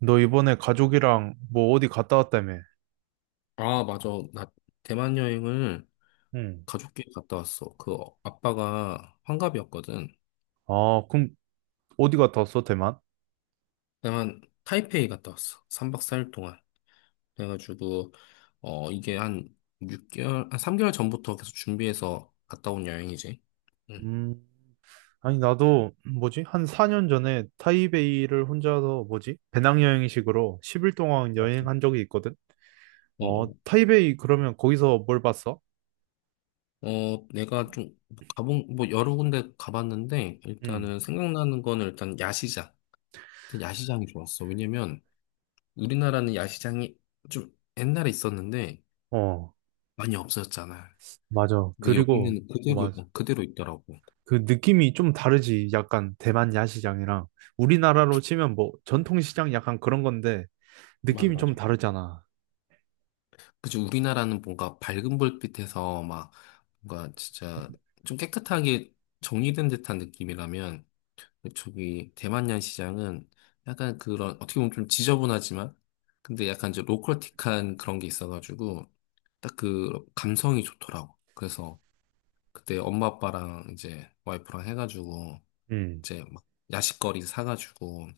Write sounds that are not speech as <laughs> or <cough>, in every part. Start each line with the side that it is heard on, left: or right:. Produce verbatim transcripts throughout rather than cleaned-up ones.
right: 너 이번에 가족이랑 뭐 어디 갔다 왔다며?
left: 아, 맞아. 나 대만 여행을
right: 응.
left: 가족끼리 갔다 왔어. 그 어- 아빠가 환갑이었거든.
right: 아, 그럼 어디 갔다 왔어, 대만?
left: 대만 타이페이 갔다 왔어. 삼 박 사 일 동안. 그래가지고, 어, 이게 한 육 개월, 한 삼 개월 전부터 계속 준비해서 갔다 온 여행이지. 응,
right: 음. 아니, 나도 뭐지? 한 사 년 전에 타이베이를 혼자서 뭐지? 배낭여행식으로 십 일 동안
left: 맞지.
right: 여행한 적이 있거든?
left: 어,
right: 어,
left: 어,
right: 타이베이 그러면 거기서 뭘 봤어?
left: 어, 내가 좀 가본, 뭐 여러 군데 가봤는데,
right: 응.
left: 일단은 생각나는 거는 일단 야시장. 일단 야시장이 좋았어. 왜냐면 우리나라는 야시장이 좀 옛날에 있었는데,
right: 어,
left: 많이 없어졌잖아.
right: 맞아.
left: 근데
right: 그리고,
left: 여기는
right: 어,
left: 그대로,
right: 맞아.
left: 어, 그대로 있더라고.
right: 그 느낌이 좀 다르지. 약간 대만 야시장이랑 우리나라로 치면 뭐 전통시장 약간 그런 건데
left: 맞아,
right: 느낌이 좀
left: 맞아.
right: 다르잖아.
left: 그치, 우리나라는 뭔가 밝은 불빛에서 막 뭔가 진짜 좀 깨끗하게 정리된 듯한 느낌이라면 저기 대만양 시장은 약간 그런 어떻게 보면 좀 지저분하지만 근데 약간 이제 로컬틱한 그런 게 있어가지고 딱 그 감성이 좋더라고. 그래서 그때 엄마 아빠랑 이제 와이프랑 해가지고
right: 응.
left: 이제 막 야식거리 사가지고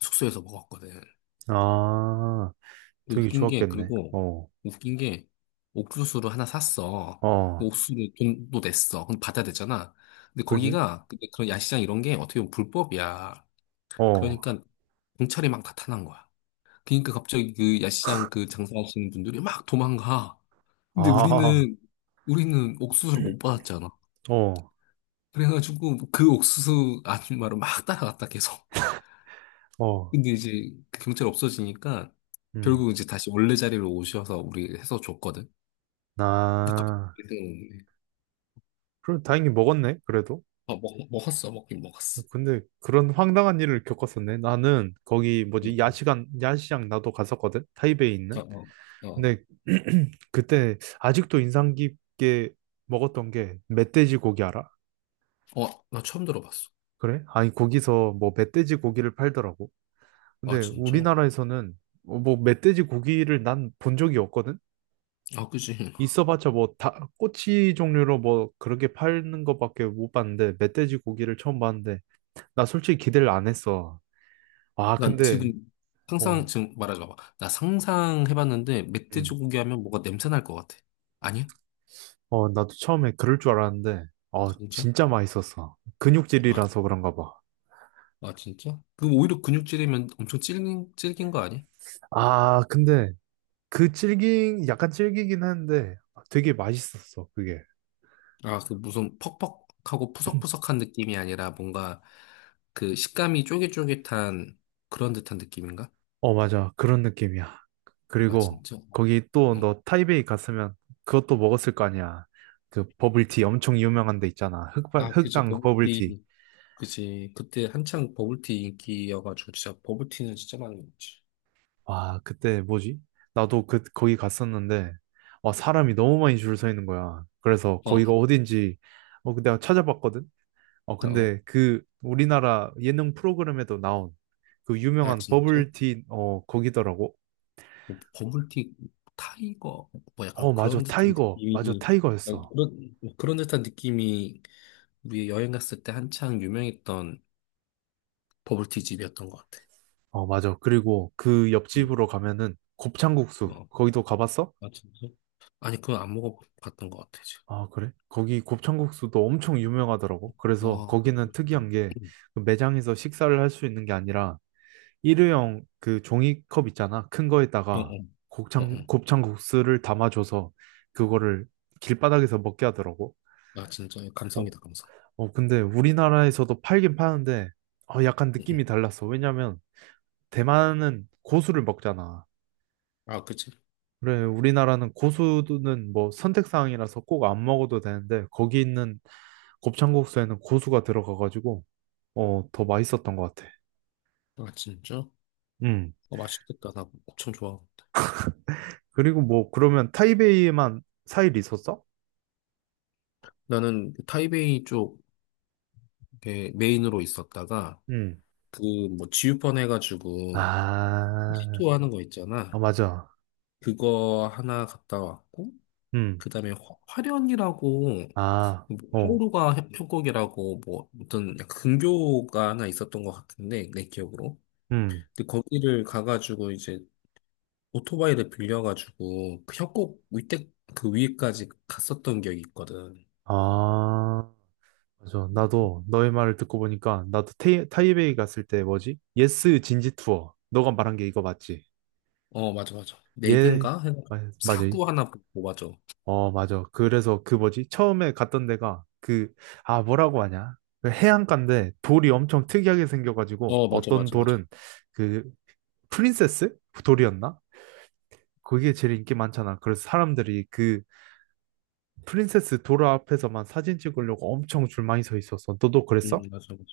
left: 숙소에서 먹었거든.
right: 아,
left: 그
right: 되게
left: 웃긴 게,
right: 좋았겠네.
left: 그리고,
right: 어.
left: 웃긴 게, 옥수수를 하나 샀어. 그
right: 어,
left: 옥수수를 돈도 냈어. 그럼 받아야 되잖아. 근데
right: 그지?
left: 거기가, 근데 그런 야시장 이런 게 어떻게 보면 불법이야.
right: 어.
left: 그러니까, 경찰이 막 나타난 거야. 그러니까 갑자기 그 야시장 그 장사하시는 분들이 막 도망가. 근데
right: 아.
left: 우리는, 우리는 옥수수를 못 받았잖아.
right: 어.
left: 그래가지고 그 옥수수 아줌마를 막 따라갔다 계속.
right: 어.
left: 근데 이제 그 경찰 없어지니까
right: 음.
left: 결국 이제 다시 원래 자리로 오셔서 우리 해서 줬거든. 근데
right: 나,
left: 갑자기 생각났네.
right: 그럼 다행히 먹었네, 그래도.
left: 어, 먹, 먹었어. 먹긴 먹었어.
right: 근데 그런 황당한 일을 겪었었네. 나는 거기
left: 응.
right: 뭐지, 야시간, 야시장 나도 갔었거든? 타이베이 있는.
left: 응. 어, 어,
right: 근데 <clears throat> 그때 아직도 인상 깊게 먹었던 게 멧돼지 고기 알아?
left: 어. 어, 나 처음 들어봤어.
right: 그래? 아니, 거기서 뭐 멧돼지 고기를 팔더라고.
left: 아,
right: 근데
left: 진짜?
right: 우리나라에서는 어, 뭐 멧돼지 고기를 난 본 적이 없거든?
left: 아, 그지. <laughs>
right: 있어봤자 뭐 다 꼬치 종류로 뭐 그렇게 파는 것밖에 못 봤는데 멧돼지 고기를 처음 봤는데 나 솔직히 기대를 안 했어. 아,
left: 난
right: 근데.
left: 지금 상상,
right: 어.
left: 지금 말하지 마봐. 나 상상해봤는데,
right: 음.
left: 멧돼지고기 하면 뭐가 냄새 날 것 같아. 아니야?
right: 어, 나도 처음에 그럴 줄 알았는데 어,
left: 진짜?
right: 진짜 맛있었어.
left: 아,
right: 근육질이라서 그런가 봐.
left: 아, 진짜? 그 오히려 근육질이면 엄청 질긴, 질긴 거 아니야?
right: 아, 근데 그 질긴 약간 질기긴 한데 되게 맛있었어 그게.
left: 아, 그 무슨 퍽퍽하고 푸석푸석한 느낌이 아니라 뭔가 그 식감이 쫄깃쫄깃한 그런 듯한 느낌인가?
right: 어, 맞아. 그런 느낌이야.
left: 아,
right: 그리고
left: 진짜?
right: 거기 또
left: 어.
right: 너 타이베이 갔으면 그것도 먹었을 거 아니야. 그 버블티 엄청 유명한 데 있잖아. 흑발,
left: 아, 그치,
right: 흑당 버블티.
left: 버블티, 그치. 그때 한창 버블티 인기여가지고, 진짜 버블티는 진짜 많이 먹지.
right: 와, 그때 뭐지? 나도 그, 거기 갔었는데, 와, 사람이 너무 많이 줄 서 있는 거야. 그래서
left: 어,
right: 거기가 어딘지, 어, 그 내가 찾아봤거든? 어,
left: 어, 어.
right: 근데 그 우리나라 예능 프로그램에도 나온 그
left: 아,
right: 유명한
left: 진짜?
right: 버블티, 어, 거기더라고.
left: 뭐, 버블티 타이거, 뭐 약간
right: 어, 맞아.
left: 그런 듯한
right: 타이거. 맞아.
left: 느낌이, 아니,
right: 타이거였어.
left: 그런, 뭐 그런 듯한 느낌이 우리 여행 갔을 때 한창 유명했던 버블티 집이었던 것 같아.
right: 어, 맞아. 그리고 그
left: 응,
right: 옆집으로 가면은 곱창국수.
left: 어,
right: 거기도 가봤어?
left: 아, 진짜? 아니, 그건 안 먹어봤던 것 같아, 지금.
right: 아, 그래? 거기 곱창국수도 엄청 유명하더라고. 그래서
left: 와,
right: 거기는 특이한 게그 매장에서 식사를 할 수 있는 게 아니라 일회용 그 종이컵 있잖아. 큰
left: 음, 어,
right: 거에다가
left: 어, 어,
right: 곱창,
left: 어.
right: 곱창국수를 담아줘서 그거를 길바닥에서 먹게 하더라고.
left: 아, 진짜,
right: 어.
left: 감성이다, 감성.
right: 어, 근데 우리나라에서도 팔긴 파는데 어, 약간
left: 음, 음.
right: 느낌이 달랐어. 왜냐면 대만은 고수를 먹잖아.
left: 아, 그치.
right: 그래, 우리나라는 고수는 뭐 선택사항이라서 꼭 안 먹어도 되는데, 거기 있는 곱창국수에는 고수가 들어가가지고, 어, 더 맛있었던 것 같아.
left: 아, 진짜?
right: 음.
left: 어, 맛있겠다. 나 엄청 좋아.
right: 그리고 뭐, 그러면 타이베이에만 사 일 있었어?
left: 나는 그 타이베이 쪽 이렇게 메인으로 있었다가
right: 음.
left: 그 뭐 지우펀 해가지고
right: 아.
left: 시도 하는 거
right: 아,
left: 있잖아.
right: 맞아.
left: 그거 하나 갔다 왔고
right: 음.
left: 그다음에 화- 화련이라고
right: 아,
left: 뭐
right: 어.
left: 항로가 협- 협곡이라고 뭐 어떤 약간 근교가 하나 있었던 것 같은데 내 기억으로.
right: 음.
left: 근데 거기를 가가지고 이제 오토바이를 빌려가지고 그 협곡 위에 그 위에까지 갔었던 기억이 있거든.
right: 아, 맞아. 나도 너의 말을 듣고 보니까, 나도 타이, 타이베이 갔을 때 뭐지? 예스 진지 투어. 너가 말한 게 이거 맞지?
left: 어, 맞아, 맞아. 네
right: 예,
left: 개인가? 해가
right: 맞- 맞아.
left: 사구 하나 보고, 맞아.
right: 어, 맞아. 그래서 그 뭐지? 처음에 갔던 데가 그, 아, 뭐라고 하냐? 그 해안가인데 돌이 엄청 특이하게 생겨가지고
left: 어, 맞아,
right: 어떤
left: 맞아, 맞아.
right: 돌은 그 프린세스 그 돌이었나? 그게 제일 인기 많잖아. 그래서 사람들이 그 프린세스 돌 앞에서만 사진 찍으려고 엄청 줄 많이 서 있었어. 너도
left: 음,
right: 그랬어?
left: 맞아, 맞아.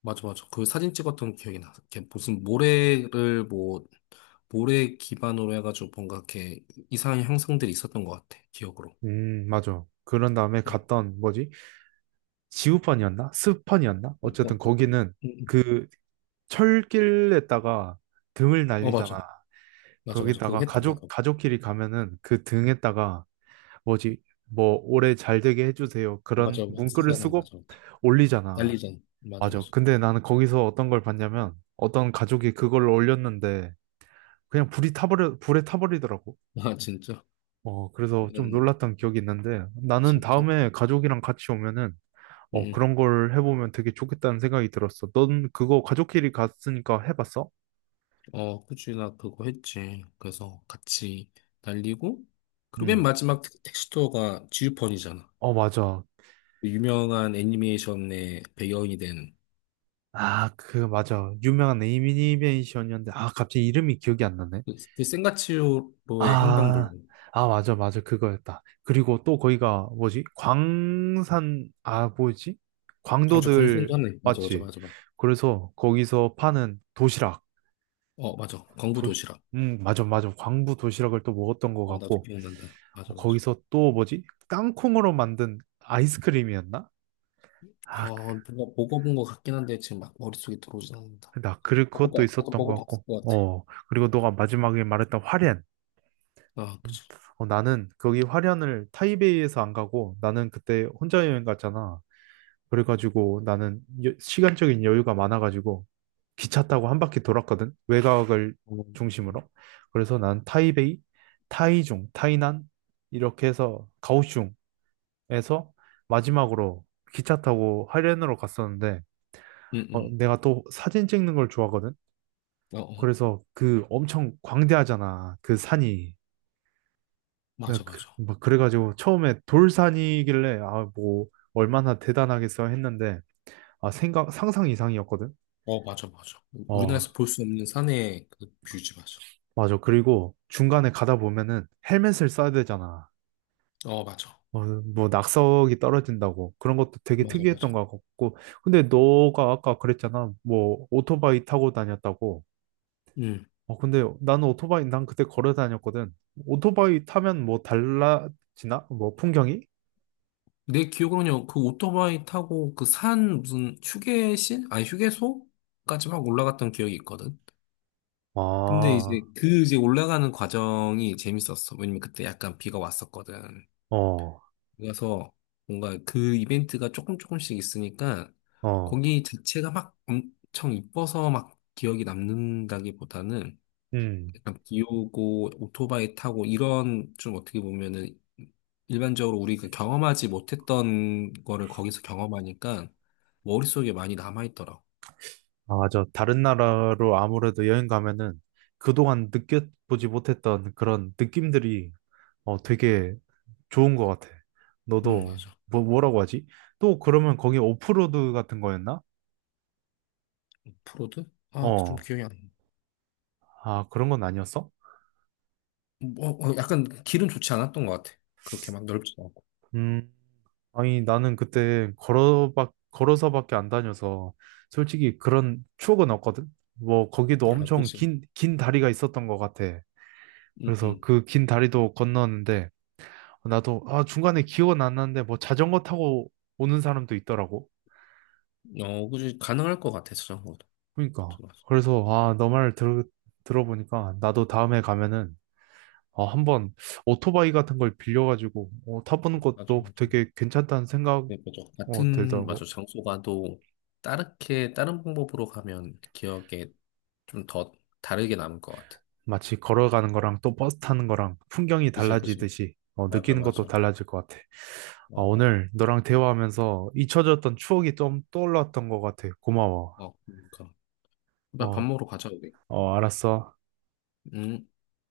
left: 맞아, 맞아. 그 사진 찍었던 기억이 나. 이렇게 무슨 모래를 뭐, 모래 기반으로 해가지고 뭔가 이렇게 이상한 형상들이 있었던 것 같아. 기억으로.
right: 음, 맞아. 그런 다음에
left: 응.
right: 갔던 뭐지? 지우펀이었나? 스펀이었나? 어쨌든
left: 어, 그-
right: 거기는
left: 응,
right: 그 철길에다가 등을
left: 응. 어, 맞아.
right: 날리잖아.
left: 맞아, 맞아. 그거
right: 거기다가
left: 했다,
right: 가족
left: 맞아.
right: 가족끼리 가면은 그 등에다가 뭐지 뭐 올해 잘 되게 해주세요
left: 어,
right: 그런
left: 맞아, 막
right: 문구를
left: 쓰잖아,
right: 쓰고
left: 맞아, 맞아.
right: 올리잖아.
left: 날리잖아. 맞아,
right: 맞아.
left: 맞아.
right: 근데 나는 거기서 어떤 걸 봤냐면 어떤 가족이 그걸 올렸는데 그냥 불이 타버려 불에 타버리더라고.
left: 아, 진짜?
right: 어, 그래서 좀
left: 응
right: 놀랐던 기억이 있는데 나는
left: 진짜?
right: 다음에 가족이랑 같이 오면은 어,
left: 응.
right: 그런 걸 해보면 되게 좋겠다는 생각이 들었어. 넌 그거 가족끼리 갔으니까 해봤어?
left: 어, 그치, 나 그거 했지. 그래서 같이 날리고, 그리고 맨
right: 응.
left: 마지막 택- 텍스처가 지우펀이잖아.
right: 어, 맞아.
left: 그 유명한 애니메이션의 배경이 된그
right: 아, 그, 맞아. 유명한 애니메이션이었는데, 아, 갑자기 이름이 기억이 안 나네.
left: 그그 센가치로의
right: 아,
left: 행방불명.
right: 아, 맞아, 맞아. 그거였다. 그리고 또 거기가 뭐지? 광산, 아, 뭐지?
left: 아주 광선
right: 광도들,
left: 도 하나 있- 맞아, 맞아,
right: 맞지?
left: 맞아, 맞아.
right: 그래서 거기서 파는 도시락.
left: 어, 맞아.
right: 도,
left: 광부도시락.
right: 음, 맞아, 맞아. 광부 도시락을 또 먹었던 것
left: 어, 나도
right: 같고,
left: 기억난다. 맞아, 맞아.
right: 거기서 또 뭐지? 땅콩으로 만든 아이스크림이었나? 아, 그,
left: 어, 뭔가 먹어본 것 같긴 한데 지금 막 머릿속에 들어오진 않는다.
right: 나, 그, 그것도
left: 먹어봤, 나도
right: 있었던 것
left: 먹어봤을
right: 같고,
left: 것 같아.
right: 어. 그리고 너가 마지막에 말했던 화렌.
left: 아, 그치.
right: 어, 나는 거기 화련을 타이베이에서 안 가고 나는 그때 혼자 여행 갔잖아. 그래가지고 나는 여- 시간적인 여유가 많아가지고 기차 타고 한 바퀴 돌았거든. 외곽을
left: 어,
right: 중심으로. 그래서 난 타이베이, 타이중, 타이난 이렇게 해서 가오슝에서 마지막으로 기차 타고 화련으로 갔었는데
left: 응 응
right: 어, 내가 또 사진 찍는 걸 좋아하거든.
left: 어, 어.
right: 그래서 그 엄청 광대하잖아. 그 산이. 네,
left: 맞아,
right: 그,
left: 맞아.
right: 막 그래가지고 처음에 돌산이길래 아 뭐 얼마나 대단하겠어 했는데 아 생각 상상 이상이었거든.
left: 어, 맞아, 맞아.
right: 어,
left: 우리나라에서 볼 수 없는 산의 그 뷰지, 맞아.
right: 맞아. 그리고 중간에 가다 보면은 헬멧을 써야 되잖아.
left: 어, 맞아.
right: 어, 뭐 낙석이 떨어진다고 그런 것도 되게
left: 맞아,
right: 특이했던
left: 맞아.
right: 것 같고. 근데 너가 아까 그랬잖아. 뭐 오토바이 타고 다녔다고.
left: 음.
right: 어, 근데 나는 오토바이 난 그때 걸어 다녔거든. 오토바이 타면 뭐 달라지나? 뭐 풍경이?
left: 내 기억으로는요, 그 오토바이 타고 그 산 무슨 휴게실? 아니, 휴게소까지 막 올라갔던 기억이 있거든. 근데
right: 아.
left: 이제 그 이제 올라가는 과정이 재밌었어. 왜냐면 그때 약간 비가 왔었거든.
right: 어.
left: 그래서 뭔가 그 이벤트가 조금 조금씩 있으니까
right: 어.
left: 거기 자체가 막 엄청 이뻐서 막 기억이 남는다기보다는
right: 음.
left: 약간 비 오고 오토바이 타고 이런 좀 어떻게 보면은 일반적으로 우리가 경험하지 못했던 거를 거기서 경험하니까 머릿속에 많이 남아있더라고.
right: 아, 맞아. 다른 나라로 아무래도 여행 가면은 그동안 느껴보지 못했던 그런 느낌들이 어, 되게 좋은 것 같아.
left: 음,
right: 너도
left: 맞아.
right: 뭐, 뭐라고 하지? 또 그러면 거기 오프로드 같은 거였나?
left: 프로드? 아, 좀
right: 어,
left: 기억이 안 나.
right: 아, 그런 건 아니었어?
left: 뭐, 어, 약간 길은 좋지 않았던 것 같아. 그렇게 막 넓지 않고.
right: 음, 아니, 나는 그때 걸어박, 걸어서밖에 안 다녀서 솔직히 그런 추억은 없거든? 뭐, 거기도
left: 아,
right: 엄청
left: 그지.
right: 긴, 긴 다리가 있었던 것 같아.
left: 응,
right: 그래서
left: 응.
right: 그 긴 다리도 건너는데 나도 아 중간에 기억은 안 나는데 뭐 자전거 타고 오는 사람도 있더라고.
left: 어, 그지. 가능할 것 같아, 저런 것도.
right: 그러니까
left: 맞아,
right: 그래서 아 너 말 들어 들어보니까 나도 다음에 가면은 어, 한번 오토바이 같은 걸 빌려가지고 어, 타보는
left: 맞아.
right: 것도
left: 맞아.
right: 되게 괜찮다는 생각
left: 네, 맞아.
right: 어,
left: 같은, 맞아.
right: 들더라고.
left: 장소 가도 다르게, 다른 방법으로 가면 기억에 좀 더 다르게 남을 것 같아.
right: 마치 걸어가는 거랑 또 버스 타는 거랑 풍경이
left: 그지, 그지.
right: 달라지듯이 어,
left: 맞아,
right: 느끼는 것도
left: 맞아.
right: 달라질 것 같아. 어,
left: 어, 맞아.
right: 오늘 너랑 대화하면서 잊혀졌던 추억이 좀 떠올랐던 것 같아. 고마워.
left: 어, 그러니까. 나 밥
right: 어,
left: 먹으러 가자, 우리.
right: 어, 알았어.
left: 응.